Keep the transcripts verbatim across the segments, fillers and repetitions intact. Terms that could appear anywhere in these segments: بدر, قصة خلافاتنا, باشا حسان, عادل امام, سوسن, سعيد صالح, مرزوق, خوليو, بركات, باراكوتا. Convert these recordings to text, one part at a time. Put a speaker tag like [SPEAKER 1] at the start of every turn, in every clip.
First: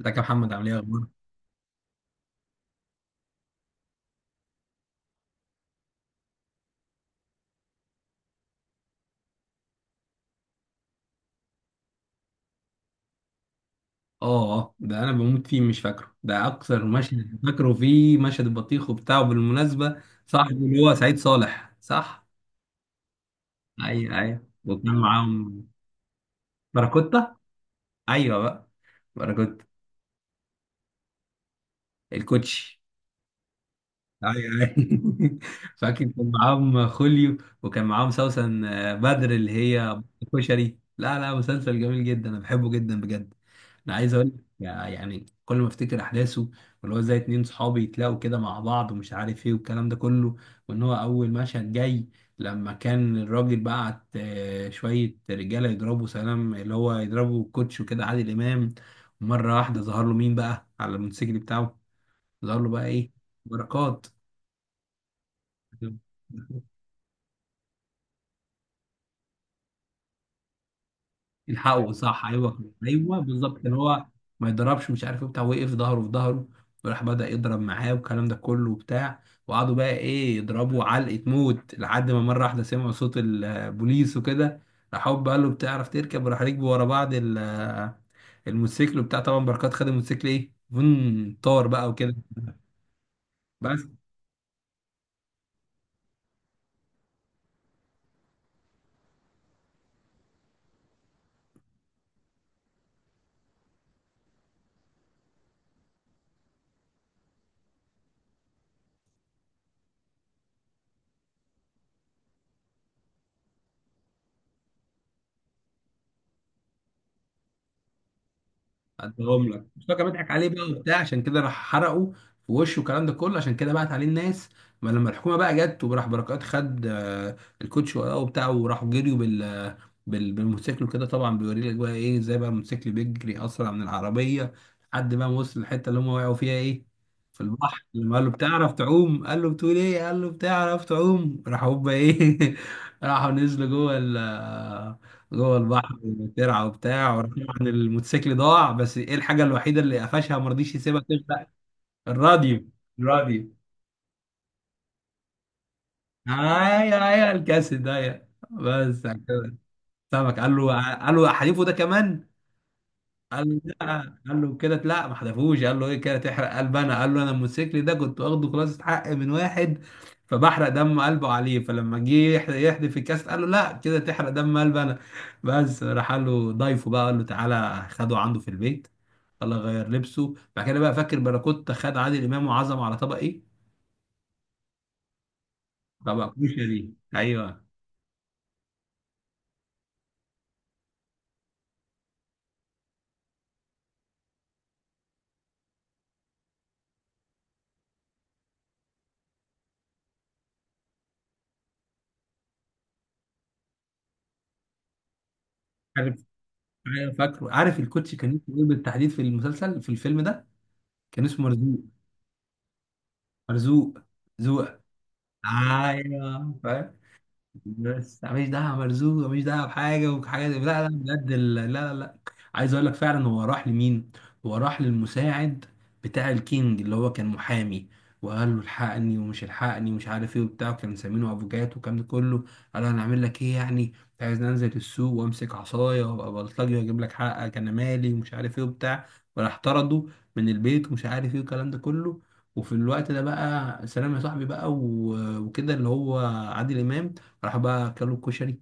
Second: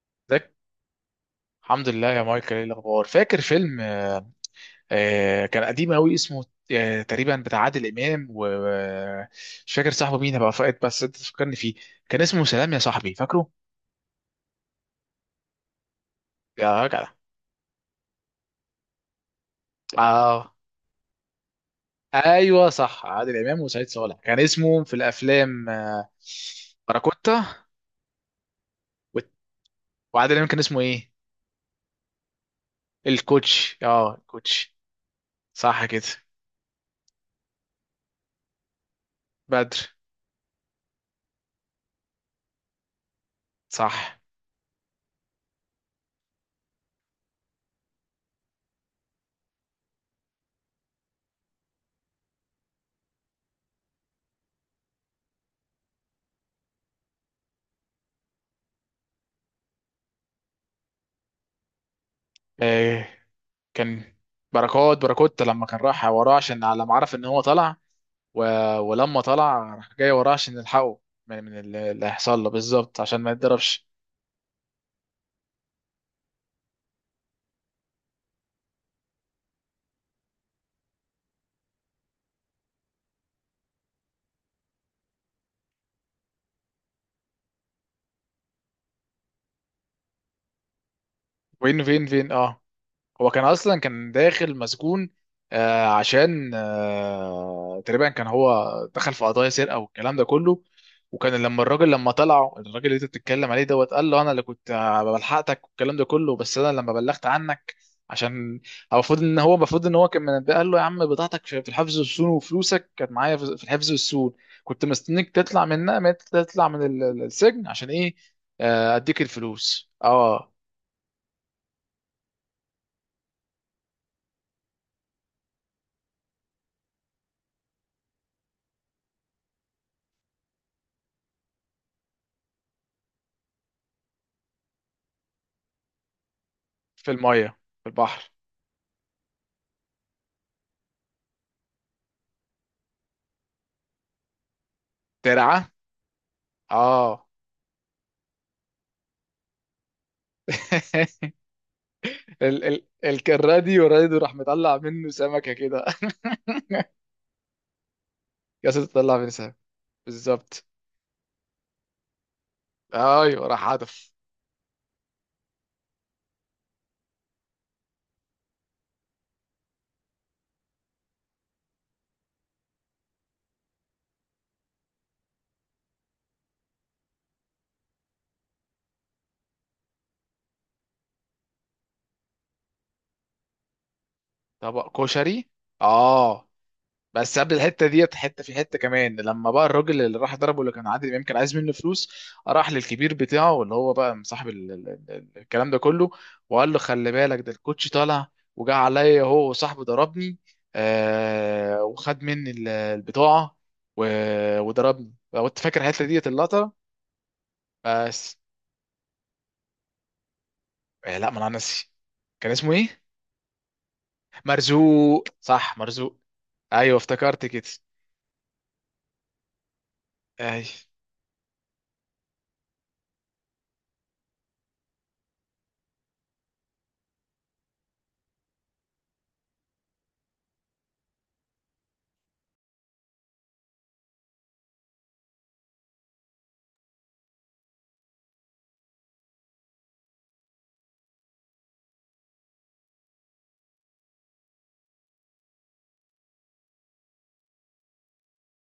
[SPEAKER 1] ازيك يا محمد؟
[SPEAKER 2] ازيك.
[SPEAKER 1] عامل ايه؟ اخبارك؟
[SPEAKER 2] الحمد لله يا مايكل، ايه الاخبار؟ فاكر فيلم، آه، آه، كان قديم قوي اسمه؟ آه، تقريبا بتاع عادل امام، ومش فاكر صاحبه مين بقى، فاقد، بس انت تفكرني فيه. كان اسمه سلام يا صاحبي، فاكره؟
[SPEAKER 1] اه اه، ده انا بموت فيه، مش فاكره. ده اكثر
[SPEAKER 2] يا جدع.
[SPEAKER 1] مشهد فاكره فيه مشهد البطيخ وبتاعه. بالمناسبة صاحبه
[SPEAKER 2] اه.
[SPEAKER 1] اللي هو سعيد صالح، صح؟
[SPEAKER 2] ايوه صح، عادل امام وسعيد صالح
[SPEAKER 1] ايوه
[SPEAKER 2] كان
[SPEAKER 1] ايوه،
[SPEAKER 2] اسمه في
[SPEAKER 1] وكان معاهم
[SPEAKER 2] الافلام. آه،
[SPEAKER 1] باراكوتا.
[SPEAKER 2] باراكوتا.
[SPEAKER 1] ايوه بقى.
[SPEAKER 2] و-
[SPEAKER 1] باراكوتا
[SPEAKER 2] وعادل امام كان اسمه ايه؟
[SPEAKER 1] الكوتشي.
[SPEAKER 2] الكوتش، اه
[SPEAKER 1] ايوه
[SPEAKER 2] الكوتش.
[SPEAKER 1] ايوه
[SPEAKER 2] صح كده.
[SPEAKER 1] فاكر كان معاهم خوليو، وكان معاهم سوسن آه، بدر اللي
[SPEAKER 2] بدر.
[SPEAKER 1] هي كشري. لا لا، مسلسل جميل جدا، انا بحبه جدا بجد. انا عايز
[SPEAKER 2] صح.
[SPEAKER 1] اقول لك، يعني كل ما افتكر احداثه، واللي هو ازاي اتنين صحابي يتلاقوا كده مع بعض ومش عارف ايه والكلام ده كله. وان هو اول مشهد جاي لما كان الراجل بعت آه، شويه رجاله يضربوا سلام اللي هو، يضربوا كوتش وكده عادل امام. مره واحده ظهر له مين بقى على الموتوسيكل بتاعه؟ ظهر له بقى
[SPEAKER 2] آه،
[SPEAKER 1] ايه؟ بركات.
[SPEAKER 2] كان بركات. بركات لما كان راح وراه عشان على ما عرف ان هو طلع. و... ولما طلع راح جاي وراه عشان يلحقه من, من اللي
[SPEAKER 1] الحقه،
[SPEAKER 2] اللي
[SPEAKER 1] صح،
[SPEAKER 2] هيحصل له
[SPEAKER 1] ايوه
[SPEAKER 2] بالظبط
[SPEAKER 1] ايوه
[SPEAKER 2] عشان ما
[SPEAKER 1] بالظبط. كان
[SPEAKER 2] يتضربش.
[SPEAKER 1] هو ما يضربش مش عارف ايه بتاع، وقف ظهره في ظهره، وراح بدأ يضرب معاه والكلام ده كله وبتاع، وقعدوا بقى ايه، يضربوا علقة موت لحد ما مرة واحدة سمعوا صوت البوليس وكده. راح هوب قال له بتعرف تركب، وراح ركبوا ورا بعض ال- الموتوسيكل وبتاع. طبعا بركات خد الموتوسيكل ايه، فن، طار
[SPEAKER 2] وين
[SPEAKER 1] بقى
[SPEAKER 2] فين
[SPEAKER 1] وكده.
[SPEAKER 2] فين اه هو كان اصلا
[SPEAKER 1] بس
[SPEAKER 2] كان داخل مسجون. آه، عشان آه، تقريبا كان هو دخل في قضايا سرقه والكلام ده كله. وكان لما الراجل لما طلعوا الراجل اللي انت بتتكلم عليه دوت، قال له انا اللي كنت آه، بلحقتك والكلام ده كله، بس انا لما بلغت عنك عشان هو. المفروض ان هو المفروض ان هو كان منبه، قال له يا عم بضاعتك في في الحفظ والسون، وفلوسك كانت معايا في في الحفظ والسون، كنت مستنيك تطلع من، تطلع من ال- ال- السجن عشان ايه؟ آه، اديك
[SPEAKER 1] عدهم لك، بس
[SPEAKER 2] الفلوس.
[SPEAKER 1] هو كان بيضحك
[SPEAKER 2] اه.
[SPEAKER 1] عليه بقى وبتاع، عشان كده راح حرقه في وشه والكلام ده كله، عشان كده بعت عليه الناس. ما لما الحكومه بقى جت، وراح بركات خد آه، الكوتش وراه وبتاع، وراحوا جريوا بال بال- بالموتوسيكل وكده. طبعا بيوري لك بقى ايه، ازاي بقى الموتوسيكل بيجري اسرع من العربيه، لحد ما وصل الحته اللي هم وقعوا فيها ايه،
[SPEAKER 2] في
[SPEAKER 1] في
[SPEAKER 2] الميه.
[SPEAKER 1] البحر.
[SPEAKER 2] في
[SPEAKER 1] لما قال له
[SPEAKER 2] البحر
[SPEAKER 1] بتعرف تعوم؟ قال له بتقول ايه؟ قال له بتعرف تعوم؟ راح هوبا ايه راحوا نزلوا جوه، جوه
[SPEAKER 2] ترعى.
[SPEAKER 1] البحر. ترعى وبتاع،
[SPEAKER 2] اه.
[SPEAKER 1] وراح طبعا الموتوسيكل ضاع، بس ايه، الحاجه الوحيده اللي قفشها، ما رضيش يسيبها تغرق،
[SPEAKER 2] ال
[SPEAKER 1] الراديو.
[SPEAKER 2] ال ال
[SPEAKER 1] الراديو،
[SPEAKER 2] الراديو راديو راح مطلع منه سمكة كده.
[SPEAKER 1] ايوه ايوه الكاسيت ده،
[SPEAKER 2] ياسر،
[SPEAKER 1] بس
[SPEAKER 2] تطلع
[SPEAKER 1] على
[SPEAKER 2] منه سمكة؟
[SPEAKER 1] كده. سمك، قال
[SPEAKER 2] بالظبط.
[SPEAKER 1] له قال له حليفه ده كمان.
[SPEAKER 2] ايوه
[SPEAKER 1] قال
[SPEAKER 2] راح
[SPEAKER 1] لا،
[SPEAKER 2] هدف.
[SPEAKER 1] قال له كده لا ما حذفوش، قال له ايه كده تحرق قلب انا، قال له انا الموتوسيكل ده كنت واخده خلاص حق من واحد فبحرق دم قلبه عليه. فلما جه يحد- يحدف الكاس قال له لا كده تحرق دم قلب انا. بس راح قال له ضيفه بقى، قال له تعالى خده عنده في البيت. الله غير لبسه بعد كده بقى. فاكر باراكوتا خد عادل امام وعزم على طبق ايه؟
[SPEAKER 2] طبق كشري.
[SPEAKER 1] طبق
[SPEAKER 2] اه.
[SPEAKER 1] كشري.
[SPEAKER 2] بس قبل
[SPEAKER 1] ايوه
[SPEAKER 2] الحته ديت حته، في حته كمان لما بقى الراجل اللي راح ضربه اللي كان عادل امام كان عايز منه فلوس. راح للكبير بتاعه اللي هو بقى صاحب ال- ال- ال- الكلام ده كله، وقال له خلي بالك ده الكوتش طالع وجا عليا هو وصاحبه ضربني آه وخد مني ال- البطاعه و- وضربني، لو انت فاكر الحته
[SPEAKER 1] عارف،
[SPEAKER 2] ديت اللقطه.
[SPEAKER 1] ايوه فاكره عارف. الكوتش كان
[SPEAKER 2] بس.
[SPEAKER 1] اسمه ايه بالتحديد في المسلسل، في الفيلم ده؟
[SPEAKER 2] آه
[SPEAKER 1] كان
[SPEAKER 2] لا ما
[SPEAKER 1] اسمه
[SPEAKER 2] انا
[SPEAKER 1] مرزوق.
[SPEAKER 2] ناسي. كان اسمه ايه؟
[SPEAKER 1] مرزوق زوق.
[SPEAKER 2] مرزوق. صح، مرزوق.
[SPEAKER 1] ايوه
[SPEAKER 2] ايوه
[SPEAKER 1] فاهم.
[SPEAKER 2] افتكرت كده.
[SPEAKER 1] بس ماليش دعوه مرزوق، ماليش دعوه بحاجه وحاجه دي.
[SPEAKER 2] ايوه.
[SPEAKER 1] لا لا بجد، ال- لا لا لا. عايز اقول لك فعلا، هو راح لمين؟ هو راح للمساعد بتاع الكينج اللي هو كان محامي، وقال له الحقني ومش الحقني ومش عارف ايه وبتاع. كان مسمينه ابو جات والكلام ده كله. قال له انا اعمل لك ايه يعني؟ انت عايز انزل السوق وامسك عصايه وابقى بلطجي واجيب لك حقك؟ انا مالي ومش عارف ايه وبتاع. وراح طرده من البيت ومش عارف ايه والكلام ده كله. وفي الوقت ده بقى سلام يا صاحبي بقى و- وكده، اللي هو عادل امام، راح بقى اكلوا الكشري.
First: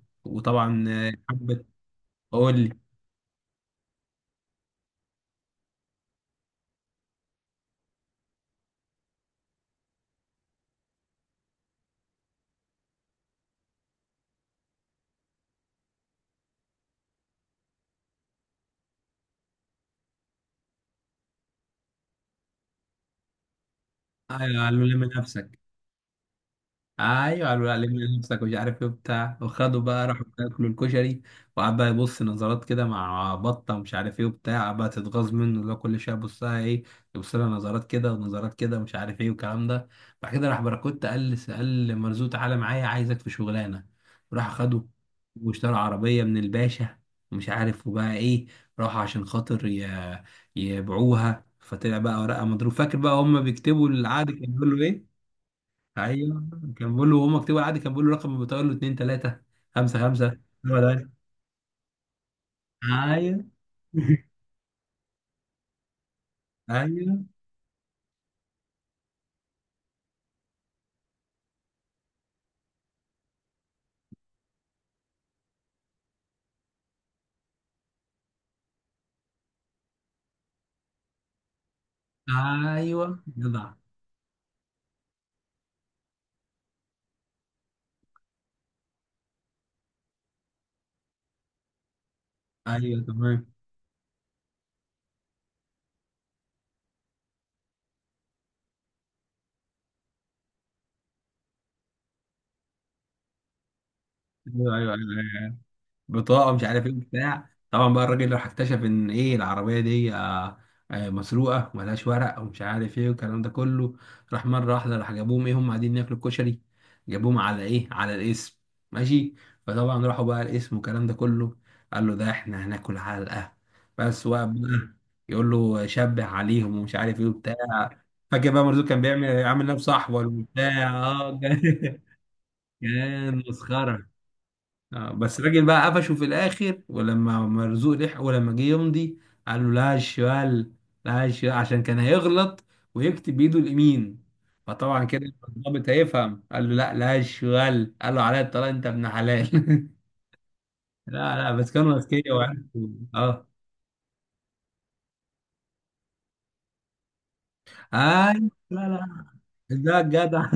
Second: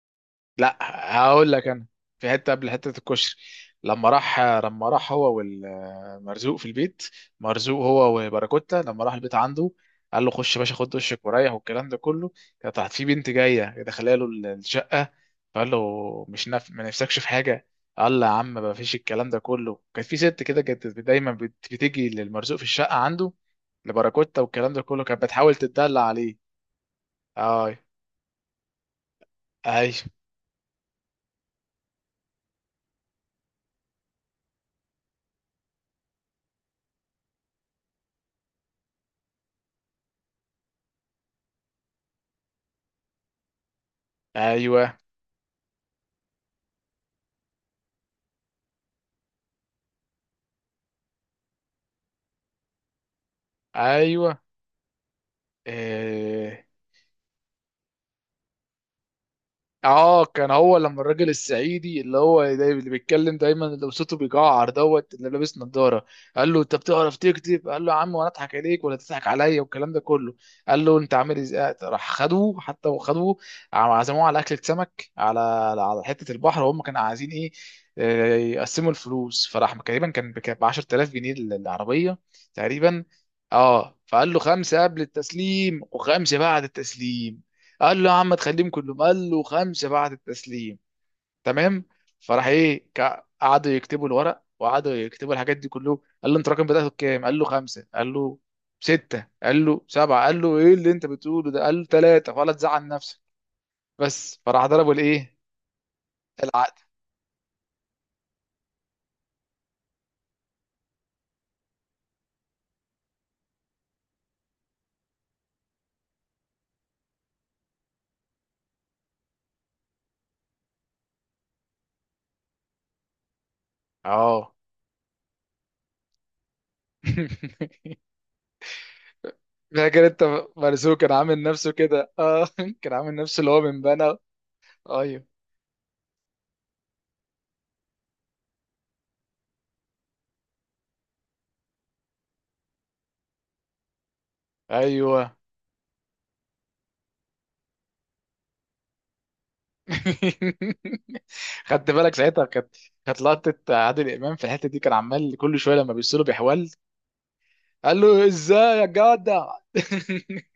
[SPEAKER 2] لا،
[SPEAKER 1] وطبعا آه،
[SPEAKER 2] هقول
[SPEAKER 1] حبه.
[SPEAKER 2] لك انا، في حته
[SPEAKER 1] اقول
[SPEAKER 2] قبل
[SPEAKER 1] لي.
[SPEAKER 2] حته الكشري، لما راح لما راح هو والمرزوق في البيت، مرزوق هو وباراكوتا، لما راح البيت عنده قال له خش يا باشا خد دشك وريح والكلام ده كله. كانت تحت في بنت جايه دخلها له الشقه، فقال له مش نف... ما نفسكش في حاجه. قال له يا عم ما فيش، الكلام ده كله، كانت في ست كده كانت دايما بت- بتيجي للمرزوق في الشقه عنده
[SPEAKER 1] آه،
[SPEAKER 2] لباراكوتا، والكلام ده
[SPEAKER 1] قالوا
[SPEAKER 2] كله
[SPEAKER 1] لم
[SPEAKER 2] كانت بتحاول
[SPEAKER 1] نفسك.
[SPEAKER 2] تتدلع عليه.
[SPEAKER 1] ايوه قالوا
[SPEAKER 2] اي.
[SPEAKER 1] علمنا نفسك ومش عارف ايه وبتاع. وخدوا
[SPEAKER 2] ايوه،
[SPEAKER 1] بقى راحوا ياكلوا الكشري، وقعد بقى يبص نظرات كده مع بطه ومش عارف ايه وبتاع. قعد بقى تتغاظ منه، اللي هو كل شويه يبص لها ايه، يبص لها نظرات كده ونظرات كده ومش عارف ايه والكلام ده. بعد كده راح باراكوت قال قال مرزوق تعالى معايا عايزك في شغلانه، وراح خده
[SPEAKER 2] ايوه،
[SPEAKER 1] واشترى عربيه من الباشا ومش عارف وبقى ايه. راح عشان خاطر ي- يبيعوها. فطلع بقى ورقه مضروب. فاكر بقى هم بيكتبوا العقد،
[SPEAKER 2] ايوه.
[SPEAKER 1] كان بيقولوا ايه؟ ايوه.
[SPEAKER 2] اه.
[SPEAKER 1] كان بيقول له وهو مكتوب عادي، كان بيقول له رقم، بتقول له اتنين تلاتة خمسة
[SPEAKER 2] آه،
[SPEAKER 1] خمسة.
[SPEAKER 2] كان هو
[SPEAKER 1] هو
[SPEAKER 2] لما
[SPEAKER 1] ده،
[SPEAKER 2] الراجل الصعيدي اللي هو داي- اللي بيتكلم
[SPEAKER 1] ايوه
[SPEAKER 2] دايما اللي صوته بيجعر دوت اللي لابس نظاره، قال له انت
[SPEAKER 1] ايوه
[SPEAKER 2] بتعرف تكتب؟ قال له يا عم، وانا اضحك عليك ولا تضحك عليا، والكلام ده كله. قال له انت عامل ازاي؟ راح خدوه حتى، وخدوه عم- عزموه على اكله سمك على، على حته البحر، وهم كانوا عايزين ايه؟ آه، يقسموا الفلوس. فراح تقريبا كان ب عشرتلاف جنيه ال- العربيه، تقريبا.
[SPEAKER 1] ايوه جدع،
[SPEAKER 2] اه. فقال له خمسه قبل التسليم وخمسه بعد التسليم. قال له يا عم تخليهم كلهم. قال له خمسه بعد التسليم، تمام. فراح ايه،
[SPEAKER 1] ايوه
[SPEAKER 2] كا-
[SPEAKER 1] تمام،
[SPEAKER 2] قعدوا يكتبوا الورق وقعدوا يكتبوا الحاجات دي كله. قال له انت رقم بدأته بكام؟ قال له خمسه. قال له سته. قال له سبعه. قال له ايه اللي انت بتقوله ده؟ قال له ثلاثه ولا تزعل نفسك. بس. فراح
[SPEAKER 1] ايوه
[SPEAKER 2] ضربوا
[SPEAKER 1] ايوه
[SPEAKER 2] الايه،
[SPEAKER 1] ايوه بطاقه مش
[SPEAKER 2] العقد.
[SPEAKER 1] عارف ايه بتاع. طبعا بقى الراجل راح اكتشف ان ايه، العربيه دي آه، آه، مسروقه وملهاش ورق ومش عارف ايه والكلام ده كله. راح مره واحده راح جابوهم ايه، هم قاعدين ياكلوا الكشري. جابوهم على ايه، على الاسم. ماشي. فطبعا راحوا بقى الاسم والكلام ده كله. قال له ده احنا هناكل علقه، بس وقف
[SPEAKER 2] اه.
[SPEAKER 1] بقى يقول له شبه عليهم ومش عارف ايه وبتاع. فاكر بقى مرزوق كان بيعمل عامل نفسه
[SPEAKER 2] فاكر
[SPEAKER 1] صاحبه
[SPEAKER 2] انت
[SPEAKER 1] وبتاع،
[SPEAKER 2] مرزوق كان
[SPEAKER 1] اه
[SPEAKER 2] عامل
[SPEAKER 1] كان
[SPEAKER 2] نفسه كده؟ اه. كان عامل نفسه
[SPEAKER 1] كان
[SPEAKER 2] اللي هو من
[SPEAKER 1] مسخره.
[SPEAKER 2] بنا.
[SPEAKER 1] آه
[SPEAKER 2] ايوه،
[SPEAKER 1] بس الراجل بقى قفشه في الاخر، ولما مرزوق لحقه، ولما جه يمضي قال له لا الشمال، لا الشمال، عشان كان هيغلط ويكتب بايده اليمين، فطبعا كده
[SPEAKER 2] ايوه.
[SPEAKER 1] الضابط هيفهم. قال له لا لا الشمال. قال له عليا الطلاق انت ابن حلال لا لا، بس
[SPEAKER 2] خدت
[SPEAKER 1] كانوا
[SPEAKER 2] بالك
[SPEAKER 1] اذكياء
[SPEAKER 2] ساعتها؟ كانت
[SPEAKER 1] وعرفوا.
[SPEAKER 2] كانت
[SPEAKER 1] اه
[SPEAKER 2] لقطه عادل امام في الحته دي، كان عمال كل شويه لما بيصله بيحول. قال له
[SPEAKER 1] اي،
[SPEAKER 2] ازاي يا
[SPEAKER 1] لا لا
[SPEAKER 2] جدع.
[SPEAKER 1] ده جدع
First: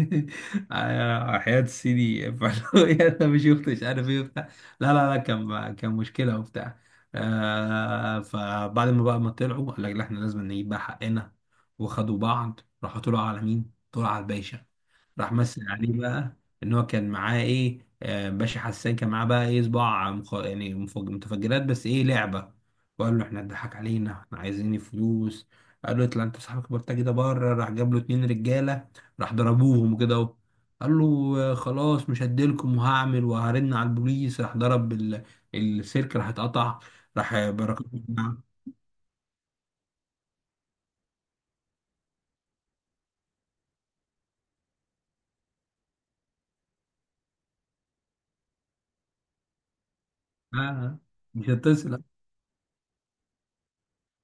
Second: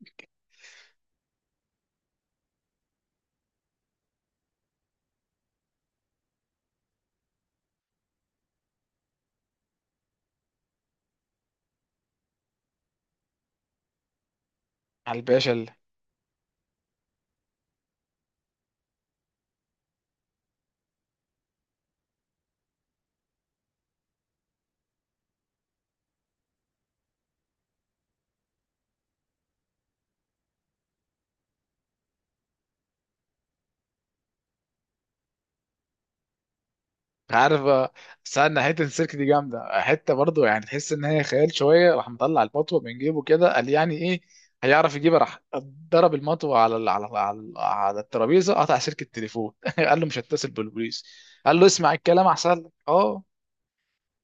[SPEAKER 1] على حياة سيدي فلوية، انا مش يخت مش عارف ايه وبتاع. لا لا لا، كان كان مشكلة وبتاع. آه فبعد ما بقى ما طلعوا قال لك لا احنا لازم نجيب بقى حقنا. وخدوا بعض راحوا طلعوا على مين؟ طلعوا على الباشا.
[SPEAKER 2] على
[SPEAKER 1] راح
[SPEAKER 2] الباشا
[SPEAKER 1] مثل
[SPEAKER 2] اللي،
[SPEAKER 1] عليه بقى ان هو كان معاه ايه، آه باشا حسان، كان معاه بقى ايه، صباع مخ... يعني مفج... متفجرات، بس ايه، لعبة. وقال له احنا اتضحك علينا، احنا عايزين فلوس. قال له اطلع انت صاحبك البلطجي ده بره. راح جاب له اتنين رجاله، راح ضربوهم كده اهو. قال له آه، خلاص مش هديلكم، وهعمل وهرن على البوليس. راح ضرب ال- السلك، راح اتقطع. راح
[SPEAKER 2] عارف،
[SPEAKER 1] بركات الجماعة.
[SPEAKER 2] استنى. حته السيرك دي جامده، حته برضو يعني تحس ان هي خيال شويه. راح مطلع المطوه من جيبه كده قال يعني ايه، هيعرف يجيبها؟ راح ضرب المطوه على ال- على على, على الترابيزه قطع سلك التليفون. قال له مش هتصل
[SPEAKER 1] آه آه،
[SPEAKER 2] بالبوليس.
[SPEAKER 1] مش
[SPEAKER 2] قال له اسمع
[SPEAKER 1] هتصل.
[SPEAKER 2] الكلام احسن لك. اه.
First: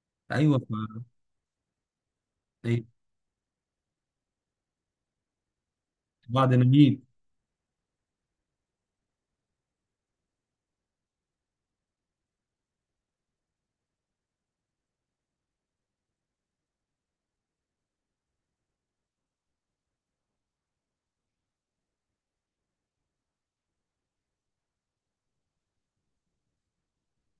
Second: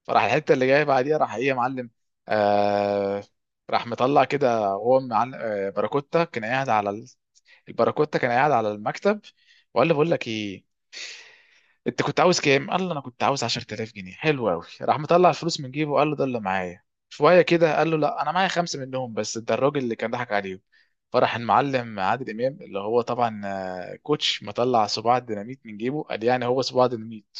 [SPEAKER 2] فراح الحته
[SPEAKER 1] ايوه ف-
[SPEAKER 2] اللي جايه بعديها، راح ايه يا معلم.
[SPEAKER 1] إيه،
[SPEAKER 2] آه راح مطلع كده وهو معلم، آه باراكوتا كان
[SPEAKER 1] بعد
[SPEAKER 2] قاعد على
[SPEAKER 1] نميل
[SPEAKER 2] ال... الباراكوتا كان قاعد على المكتب، وقال له بقول لك ايه، انت كنت عاوز كام؟ قال له انا كنت عاوز عشرتلاف جنيه. حلو قوي. راح مطلع الفلوس من جيبه وقال له ده اللي معايا شويه كده. قال له لا، انا معايا خمسه منهم بس، ده الراجل اللي كان ضحك عليهم. فراح المعلم عادل امام اللي هو طبعا آه، كوتش، مطلع صباع الديناميت من جيبه قال يعني هو صباع ديناميت،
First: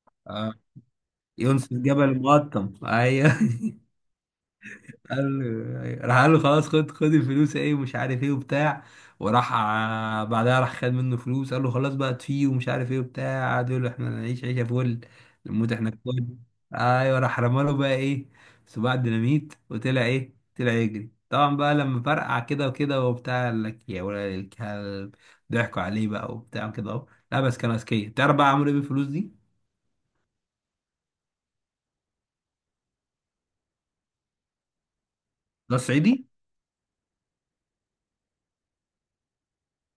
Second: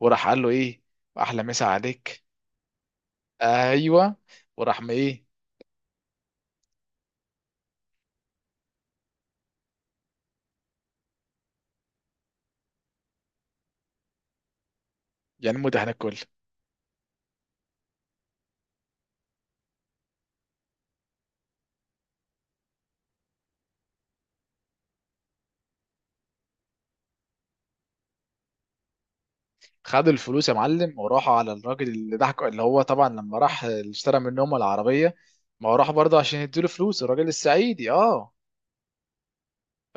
[SPEAKER 2] وراح قال له
[SPEAKER 1] آه
[SPEAKER 2] ايه، احلى مسا
[SPEAKER 1] يونس الجبل
[SPEAKER 2] عليك.
[SPEAKER 1] المقطم. ايوه،
[SPEAKER 2] ايوه. وراح ما ايه،
[SPEAKER 1] قال له، راح قال له خلاص، خد خد الفلوس ايه ومش عارف ايه وبتاع. وراح ع- بعدها راح خد منه فلوس، قال له خلاص بقى تفيه ومش عارف ايه وبتاع. قعد يقول له احنا هنعيش عيشه فل،
[SPEAKER 2] يعني
[SPEAKER 1] نموت
[SPEAKER 2] مده
[SPEAKER 1] احنا
[SPEAKER 2] هناكل.
[SPEAKER 1] كل. ايوه، راح رمى له بقى ايه، صباع ديناميت، وطلع ايه، طلع يجري. طبعا بقى لما فرقع كده وكده وبتاع، قال لك يا ولد الكلب، ضحكوا عليه بقى وبتاع كده اهو. لا بس كان اذكياء. تعرف بقى عملوا ايه بالفلوس دي؟
[SPEAKER 2] خدوا الفلوس يا معلم وراحوا على الراجل اللي ضحك، اللي هو طبعا لما راح اللي اشترى منهم العربيه، ما هو
[SPEAKER 1] ده
[SPEAKER 2] راح برضه
[SPEAKER 1] الصعيدي.
[SPEAKER 2] عشان يديله فلوس الراجل السعيدي. اه.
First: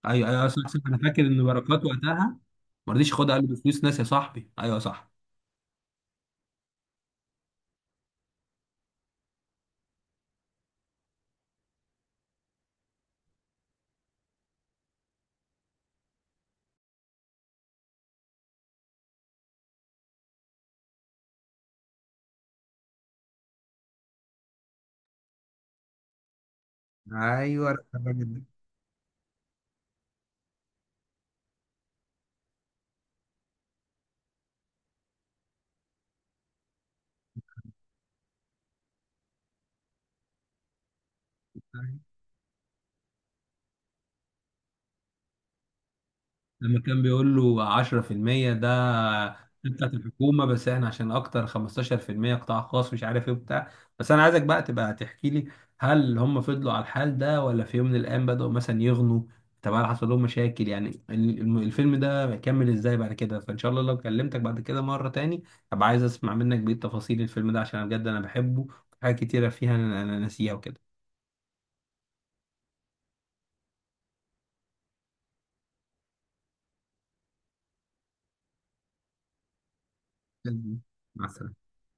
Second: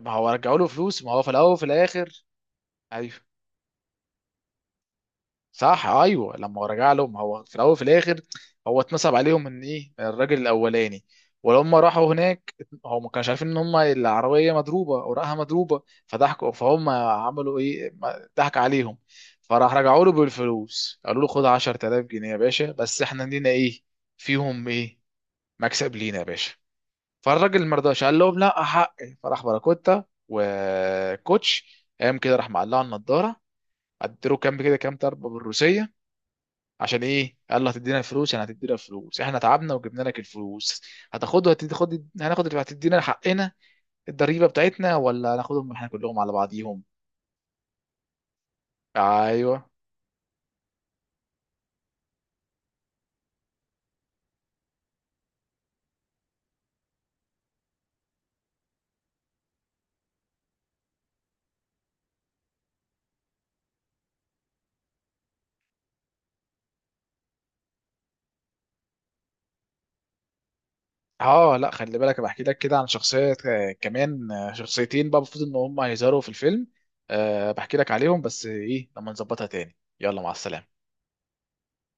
[SPEAKER 2] ما
[SPEAKER 1] ايوه
[SPEAKER 2] هو
[SPEAKER 1] ايوه،
[SPEAKER 2] رجعوا
[SPEAKER 1] أصل-
[SPEAKER 2] له
[SPEAKER 1] أصل انا
[SPEAKER 2] فلوس، ما هو
[SPEAKER 1] فاكر
[SPEAKER 2] في
[SPEAKER 1] ان
[SPEAKER 2] الاول وفي
[SPEAKER 1] بركات
[SPEAKER 2] الاخر.
[SPEAKER 1] وقتها ما رضيش
[SPEAKER 2] ايوه.
[SPEAKER 1] ياخدها، قال له دي فلوس ناس يا صاحبي، ايوه صح.
[SPEAKER 2] صح، ايوه. لما هو رجع لهم هو في الاول وفي الاخر، هو اتنصب عليهم من ايه، من الراجل الاولاني. ولما راحوا هناك هو ما كانش عارفين ان هم العربيه مضروبه، اوراقها مضروبه، فضحكوا، فهم عملوا ايه، ما- ضحك عليهم. فراح رجعوا له بالفلوس، قالوا له خد عشرتلاف جنيه يا باشا، بس احنا لينا ايه فيهم، ايه مكسب لينا يا باشا. فالراجل
[SPEAKER 1] ايوه
[SPEAKER 2] ما رضاش، قال
[SPEAKER 1] الراجل
[SPEAKER 2] لهم
[SPEAKER 1] ده.
[SPEAKER 2] لا حقي. فراح باراكوتا وكوتش قام كده راح مقلع النضاره، اديله كام كده كام ضربه بالروسيه. عشان ايه؟ قال له هتدينا فلوس، يعني هتدينا فلوس، احنا تعبنا وجبنا لك الفلوس، هتاخدها؟ هتدي
[SPEAKER 1] أيوة.
[SPEAKER 2] خد، هناخد، هتدينا حقنا الضريبه بتاعتنا، ولا هناخدهم احنا كلهم على
[SPEAKER 1] لما
[SPEAKER 2] بعضيهم.
[SPEAKER 1] كان بيقول له عشرة في المية ده
[SPEAKER 2] ايوه.
[SPEAKER 1] بتاعت الحكومه، بس احنا عشان اكتر خمستاشر في المية قطاع خاص مش عارف ايه وبتاع. بس انا عايزك بقى تبقى تحكي لي، هل هم فضلوا على الحال ده، ولا في يوم من الايام بدأوا مثلا يغنوا؟ طب هل حصل لهم مشاكل؟ يعني ال- الم- الفيلم ده كمل ازاي بعد كده؟ فان شاء الله لو كلمتك بعد كده مره تاني، ابقى عايز اسمع منك بقيه تفاصيل الفيلم ده، عشان أنا بجد انا بحبه. حاجات كتيره فيها انا أنا ناسيها وكده.
[SPEAKER 2] اه. لا، خلي بالك، أنا بحكي لك كده عن شخصيه آه، كمان، آه، شخصيتين بقى المفروض ان هم هيظهروا في الفيلم. أه بحكي لك عليهم، بس ايه لما نظبطها تاني. يلا، مع السلامه.
[SPEAKER 1] مع السلامة.